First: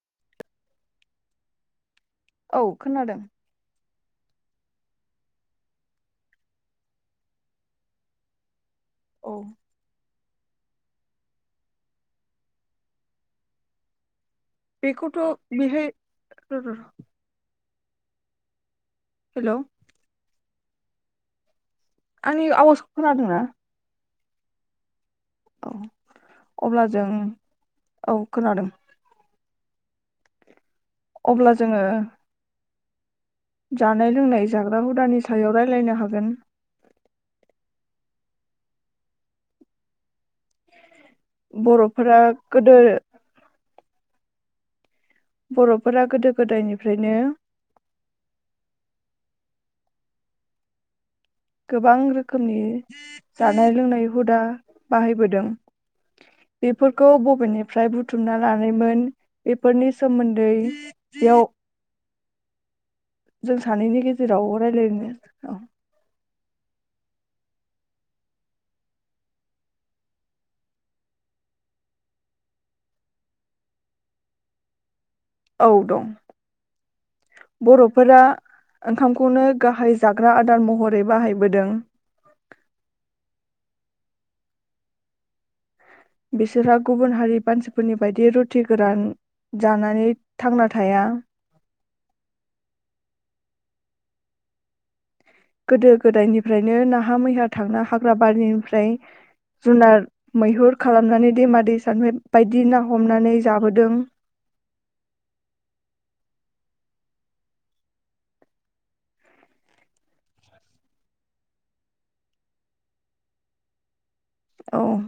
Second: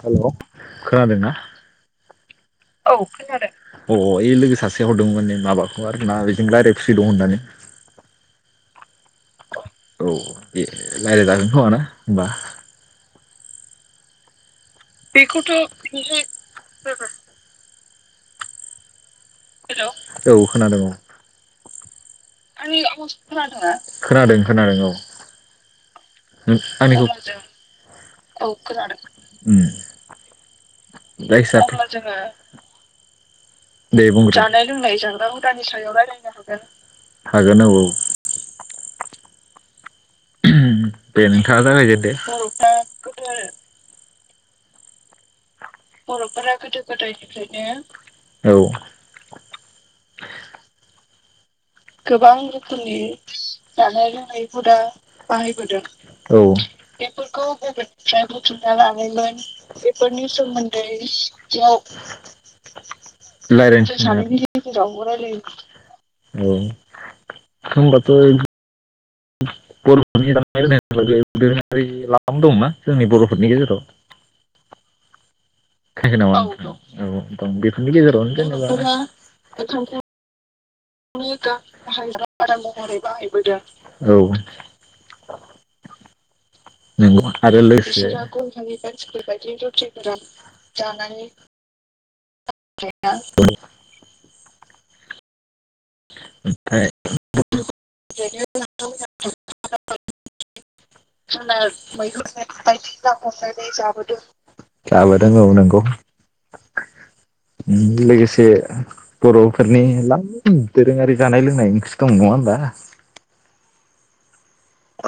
हेल' खोनादोंना? औ खोनादों अ इ लोगो सासेया हरदोंमो माने माबाखौ आरो ना बेजों रायलाय फ्रि दं होननानै औ औ ए रायज्लायजागोन खोमाना होनोमबा? बेखौथ' [unintelligible] र' र' हेलौ औ खोनादों औ आंनि आवाजखौ खोनादोंना? खोनादों खोनादों औ औ नों अब्ला जों आंनिखौ औ खोनादों। उम अब्ला बायसा जोङो दे बुंग्रो जानाय लोंनाय जाग्रा हुदानि सायाव रायलायनो हागोन हागोन औ [unintelligible] दे नोंथाङा जागायदो बर'फोरा गोदो दे बर'फोरा बर'फोरा गोदो गोदायनिफ्रायनो गोदायनिफ्रायनो औ [unintelligible] गोबां रोखोमनि जानाय लोंनाय हुदा बाहायबोदों औ बेफोरखौ बबेनिफ्राय बुथुमना लानायमोन बेफोरनि सोमोन्दै बेयाव जों सानैनि सानैनि गेजेराव रायलायनो औ [unintelligible] औ होमबाथ' बर'फोरनि दोरोङारि [unintelligible] दं ना जोंनि बर'फोरनि गेजेराव औ दं। बर'फोरा ओंखामखौनो गाहाय जाग्रा आदार महरै बाहायबोदों [unintelligible] [inaudible] महरै बाहायबोदों औ बिसोरहा गुबुन नंगौ हारि आरो मानसिफोरनि लोगोसे बायदि रुटि गंगारनि मानसिफोर गोरान बायदि रुटि जानानै गोरान थांना थाया जानानै [unintelligible] गोदो गोदायनिफ्रायनो नाहा मैहा थांना हाग्रा बारिनिफ्राय ओरैनो जुनार मैहुर खालामनानै खाना दैमा दै सानि मैहुर बायदि ना बायदिसिना हमनानै जाबोदों जाबोदों औ नंगौ लोगोसे बर'फोरनि ला दोरोङारि जानाय लोंनाय ओंख्रि दं नङा होमबा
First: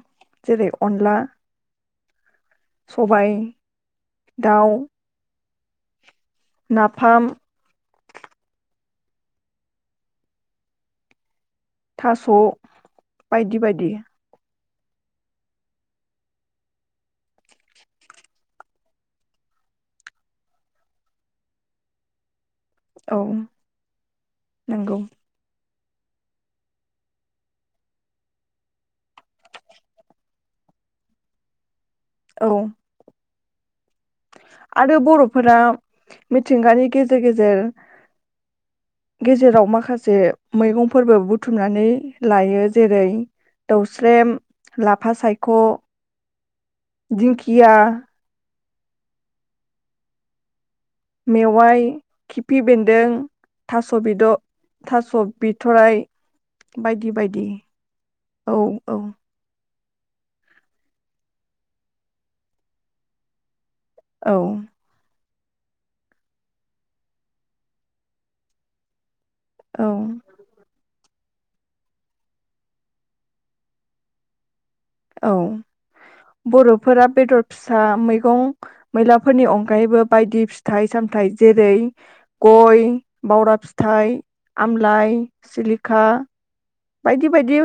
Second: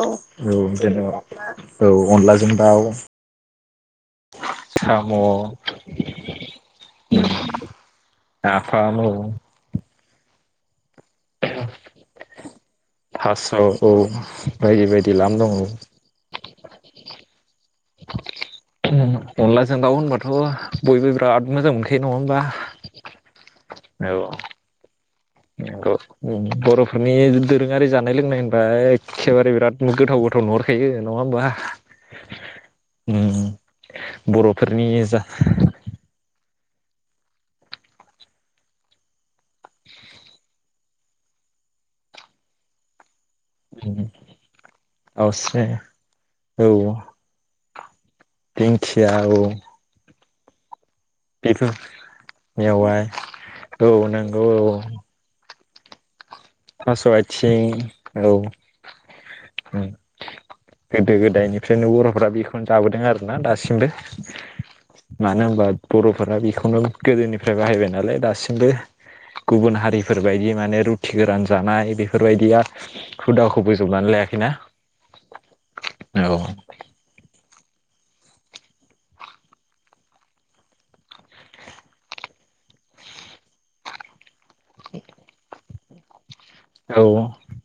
औ जेरै जेन' औ अनला अनलाजों दाउ सबाय दाउ साम' नाफाम फाम औ थास' थास' बायदि बायदि औ बायदि बायदि लाम दङ अनलाजों दाउ होनबाथ' बयबो बिराद मोजां मोनखायो नङा होमबा औ नोंगौ नंगो उम बर'फोरनि दोरोङारि जानाय लोंनाय होनबा एखेबारे बिराद गोथाव गोथाव नुहरखायो नङा होमबा औ उम बर'फोरनि आरो जा बर'फोरा मिथिंगानि गेजेर गेजेर गेजेराव माखासे मैगं फोरबो बुथुमनानै लायो जेरै दौस्रेम लाफा सायख' आवस्रि औ दिंखि [unintelligible] दिंखिया औ बेफोर मेवाइ खिफि मेवाइ बेन्दों औ थास' बिद' नंगौ औ थास' बि थराय थास आथिं औ ओं गोदो गोदायनिफ्रायनो बर'फोरा बेखौनो जाबोदों आरो ना दा सिमबो औ मानो होनबा बर'फोरा बेखौनो गोदोनिफ्राय बाहायबाय नालाय दासिमबो गुबुन औ हारिफोरबायदि माने रुथि गोरान जानाय बेफोरबायदिया हुदाखौ बोजबनानै लायाखैना औ औ बर'फोरा बेदर फिसा मैगं मैलाफोरनि अनगायैबो बायदि फिथाइ सामथाइ जेरै गय बावरा फिथाइ आमलाय सिलिक खा औ बायदि बायदि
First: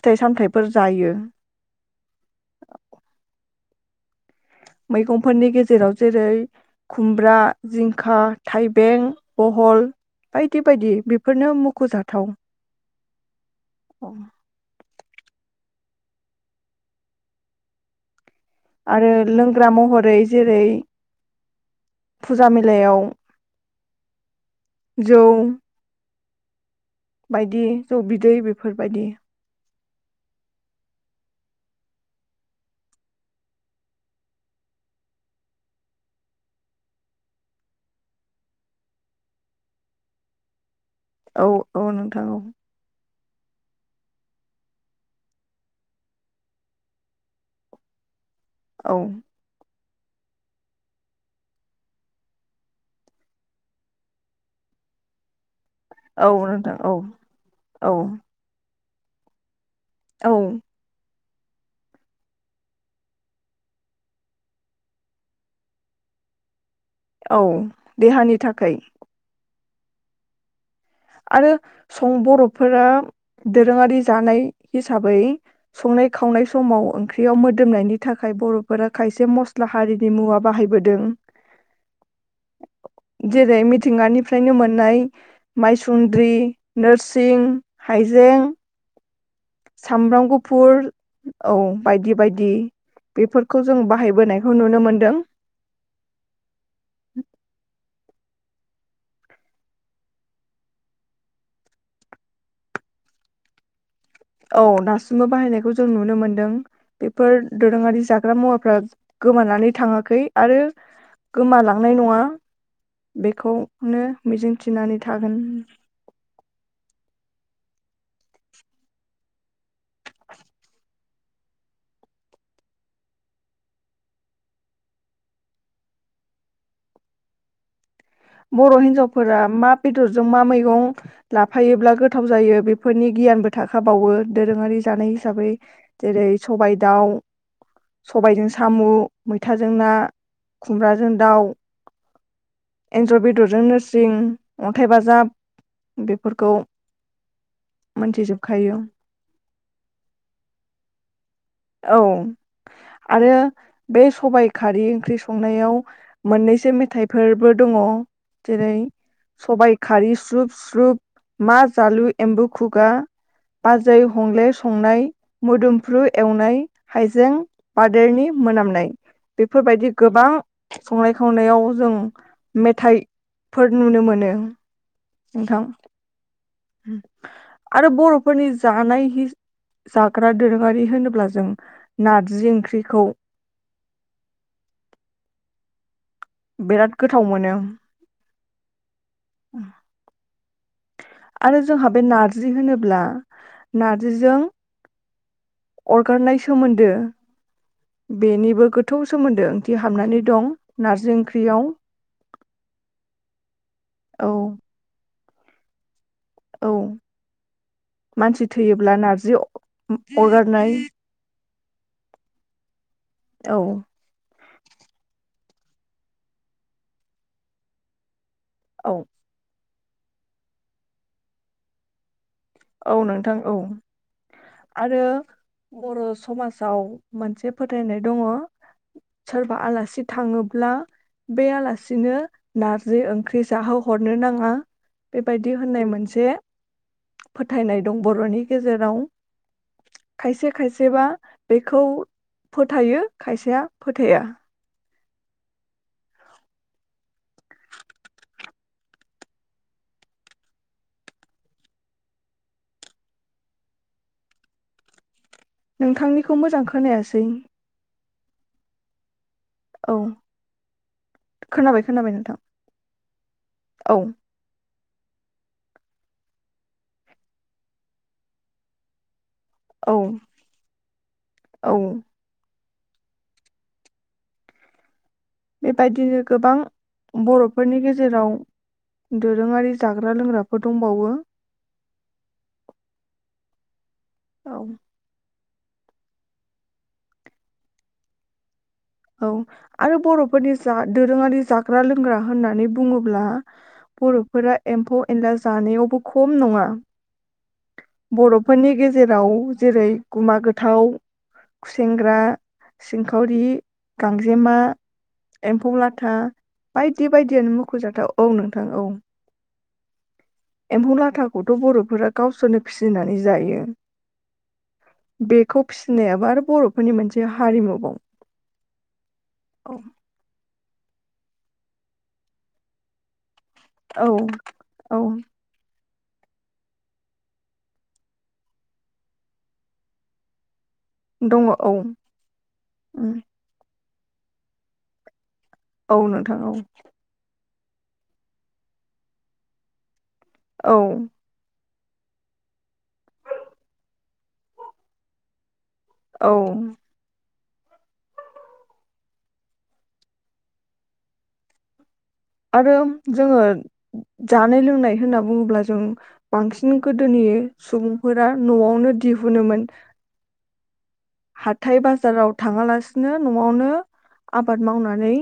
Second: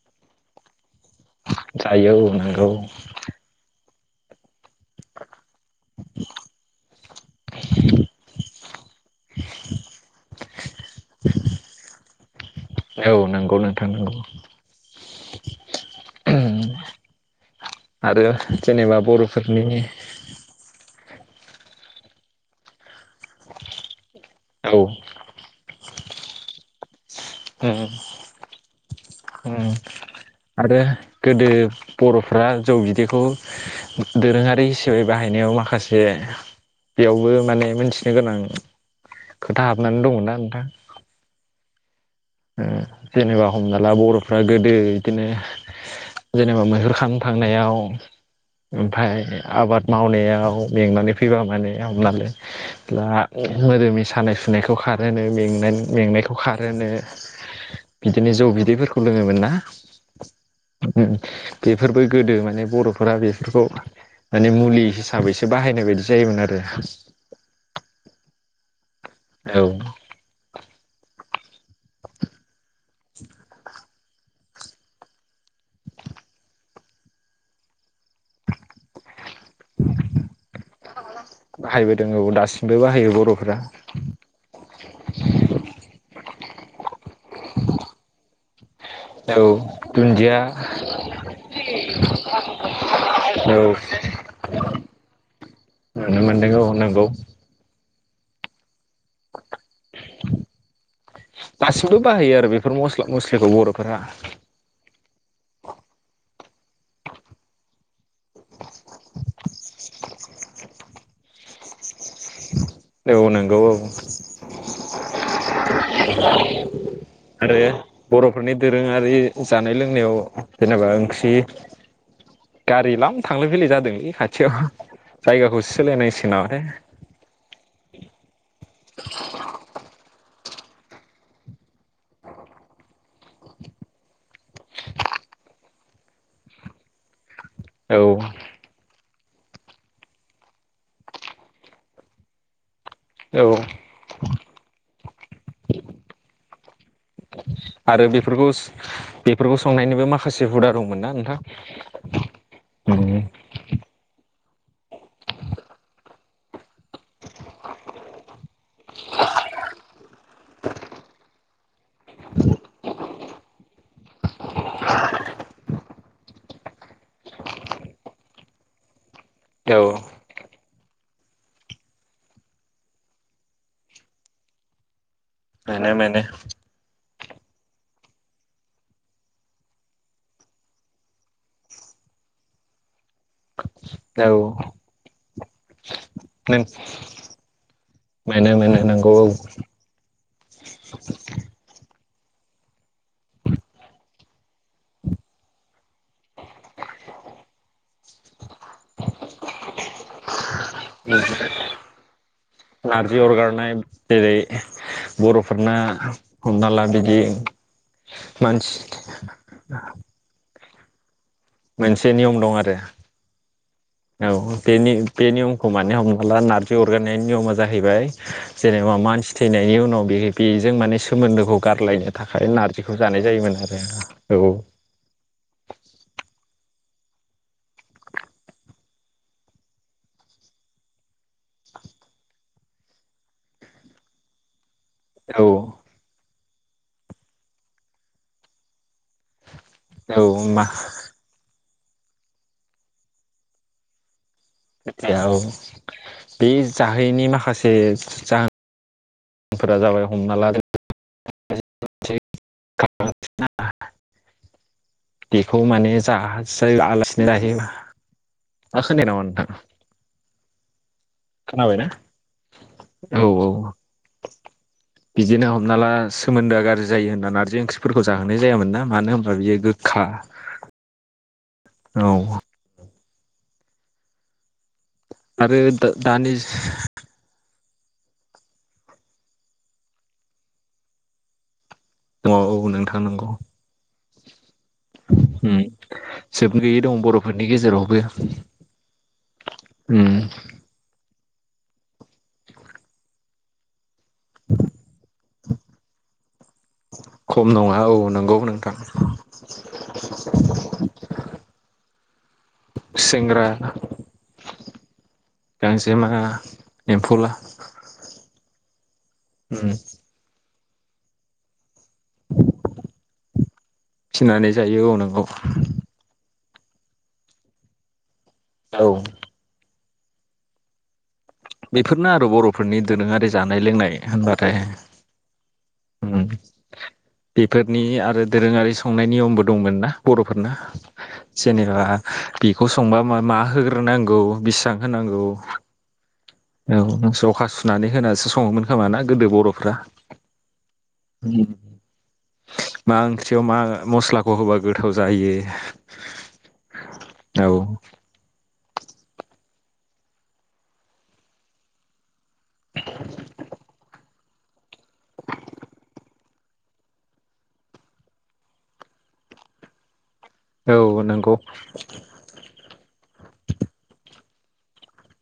फिथाइ सामथायाइफोर जायो जायो ओ नोंगौ। मैगंफोरनि गेजे जेराव जेरै खुमब्रा जिंखा थाइबें बहल बायदि बायदि बेफोरनो मुख'जाथाव औ नोंगौ नोंथां नोंगौ आरो जेनेबा आरो लोंग्रा बर'फोरनि महरै जेरै फुजा मेलायाव औ जौ बायदि उम जौ बिदै बेफोरबायदि उम आरो गोदो बर'फ्रा जौ बिदैखौ दोरोङारि हिसाबै बाहायनायाव माखासे बेयावबो माने मोनथिनो गोनां खोथा हाबनानै दङना नोंथां। औ औ नोंथां। औ उम जेनेबा हमना ला बर'फ्रा गोदो इदिनो जेनेबा मैहुर खालामनो थांनायाव औ ओमफाय आबाद मावनायाव मेंनानै फैबा माने हमनाल ला मोदोमै सानाय सुनायखौ खारहोनो मेंनानै औ मेंनायखौ नोंथां खारहोनो औ औ बिदिनो जौ बि बिदैफोरखौ लोङोमोन ना औ बेफोरबो गोदो माने बर'फोरा बेफोरखौ माने मुलि हिसाबैसो बाहायनाय बायदि जायोमोन आरो औ देहानि थाखाय औ आरो सं बर फोरा दोरोङारि जानाय हिसाबै संनाय खावनाय समाव ओंख्रियाव मोदोमनायनि थाखाय बर'फोरा खायसे जे मस्ला हारिनि मुवा बाहायबोदों दों बाहायबोदों दासिमबो बाहायो बर'फोरा जेरै न्द्रि नोरसिं हाइजें औ सामब्राम दुन्दिया गुफुर औ बायदि बायदि औ बेफोरखौ जों बाहायबोनायखौ नुनो मोनदों। नुनो मोनदों औ नंगौ दासिमबो बाहायो आरो बेफोर मस्ला मस्लिखौ बर'फोरा औ दासिमबो बाहायनायखौ जों नुनो मोनदों बेफोर दोरोङारि जाग्रा मुवाफ्रा गोमानानै थाङाखै आरो गोमालाङो नाय नङा औ नंगौ औ बेखौनो मिजिंथिनानै थागोन। आरो बर'फोरनि दोरोङारि जानाय लोंनायाव जेनेबा ओंख्रि गारि लाम थांलाय फैलाय जादोंलै खाथियाव जायगाखौसो सोलाय नांसिनगोन नामाथाय। बर' हिन्जावफोरा मा बेदरजों मा मै मैगं लाफायोब्ला गोथाव जायो बेफोरनि गियानबो थाखाबावो दोरोङारि जानाय हिसाबै जेरै सबाय दाउ। औ सबायजों साम' मैथाजों ना खुमब्राजों दाउ एन्जर औ बेदरजों नोरसिं अन्थाइ बाजाब बेफोरखौ आरो बेफोरखौ मोनथिजोबखायो बेफोरखौ संनायनिबो माखासे हुदा दंमोन ना नोंथां औ औ मोनो आरो बे सबाइ खारै ओंख्रि संनायाव मोननैसो मोन हाथाइफोरबो दङ जेरै सबाय खारि स्रुब स्रुब मा जालु एम्बु खुगा। जाय [unintelligible] संनाय मोदो फ्रुय एवनाय हाइजें बादेरनि मोनामनाय बेफोरबायदि गोबां संनाय खावनायाव जों मेथाइफोर नुनो मोनो। नोंथां मोनो मोनो आरो बर'फोरनि जानाय जाग्रा दोरोङारि होनोब्ला जों नार्जि ओंख्रिखौ औ नों बिराद गोथाव मोनो मोनो मोनो नंगौ औ आरो जोंहा बे नार्जि होनोब्ला नारजिजों अरगारनाय सोमोन्दो। बेनिबो गो सोमोन्दो ओंथि हाबनानै दं नारजि ओंख्रियाव नारजि अरगारनाय जेरै औ बर'फोरना हमना औ ला बिदि मानसि थैयोब्ला नारजि अरगारनाय मोनसे नियम दं आरो औ औ बेनि‌ बेनि हमानो हमना ला नारजि अरगायनायनि नियमा जाहैबाय औ जेनेबा मानसि थैनायनि उ नाव बे बेजों माने सोमोन्दोखौ गारलायनो थाखाय नारजिखौ औ जानाय नोंथां औ जायोमोन आरो औ आरो बर' समाजाव मोनसे फोथायनाय दङ सोरबा आलासि थाङोब्ला बे आलासिनो नारजि ओंख्रि जाहोहरनो नाङा औ बेबायदि होननाय मोनसे फोथायनाय दं बर'नि गेजेराव औ खायसे खायसेबा बे बेखौ फोथायो खायसेया फोथाया खोथि औ बे जाहैनि मा खासे जाहोन फोरा जाबाय हमना लादो बेखौ माने नोंथांनिखौ मोजां जासै खोनायासै आलासिनो जाहोयो आं खोनाया नामा नोंथां औ खोनाबाय खोनाबायना खोनाबाय नोंथां औ। बिदि नो हमना ला सोमोन्दोआ गाज्रिायो होनना नारजि ओंख्रिफोरखौ जाहोनाय जायामोन ना मानो होम बा बियो औ गोखा औ आरो बेबायदिनो दानि गोबां बर' फोरनि गेजेराव दोरोङारि जाग्रा लोंग्राफोर दंबावो औ नोंगौ नंगौ औ उम जोबनो गैयै दं बर'फोरनि गेजेरावबो। औ आरो उम बर'फोरनि जा दोरोङारि जाग्रा लोंग्रा होननानै बुङोब्ला बर'फोरा एम्फौ एनला जानायावबो खम नङा। खम नङा औ नंगौ नोंथां बर'फोरनि गेजेराव जेरै गुमा गोथाव- खुसेेंग्रा सिंग्राना जेमा एम्फौ लाथा बायदि एम्फौला बायदियानो मोख'जाथाव औ नों औ उम एम्फौ लाथाखौथ' बरफ गावसोरनो फिसिनानै जायो फिनानै जायो औ नंगौ बेखौ फिसिनायाबो आरो बर'फोरनि मोनसे हारिमु बाव औ औ बेफोरनो आरो बर'फोरनि दोरोङारि जानाय लोंनाय औ होनबाथाय औ ओम बेफोरनि आरो दोरोङारि संनाय नियमबो दंमोन ना बर'फोरना दङ औ जेनेबा बेखौ संबा उम मा मा होगो फोरोनांगौ बेसेबां होनांगौ औ नोंथां औ होननानै होनासो सङोमोन खोमा ना गोदो बर'फ्रा औ मा ओंख्रियाव मा मस्लाखौ होबा गोथाव जायो औ औ आरो जोङो जानाय लोंनाय होनना बुङोब्ला जों बांसिन गोदोनि सुबुंफोरा न'आवनो दिहुनोमोन औ नंगौ हाथाय बाजाराव थाङालासिनो न'आवनो आबाद मावनानै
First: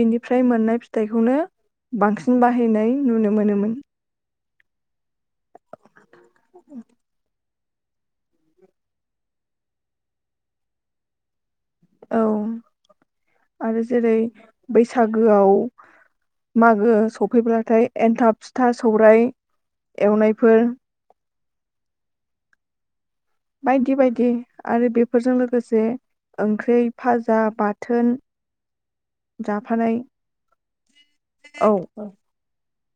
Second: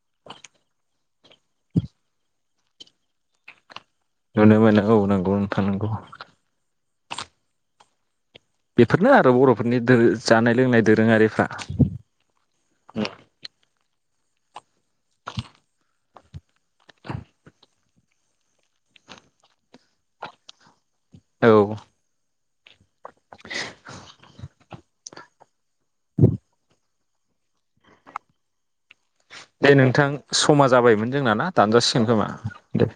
बेनिफ्राय मोननाय फिथाइखौनो बांसिन बाहाय बाहायनाय नुनो मोनोमोन नुनो मोनो [unintelligible] गुनथानांगौ [unintelligible] बेफोरनो आरो बर'फोरनि दों जानाय लोंनाय दोरोङारिफ्रा औ आरो जेरै बैसागोआव मागो सफैब्लाथाय एन्थाब फिथा सौराय एवनायफोर औ बायदि बायदि आरो बेफोरजों लोगोसे ओंख्रि भाजा बाथोन दे जाफानाय नोंथां समा जाबायमोन जोंना ना औ दानजासिगोन खोमा दे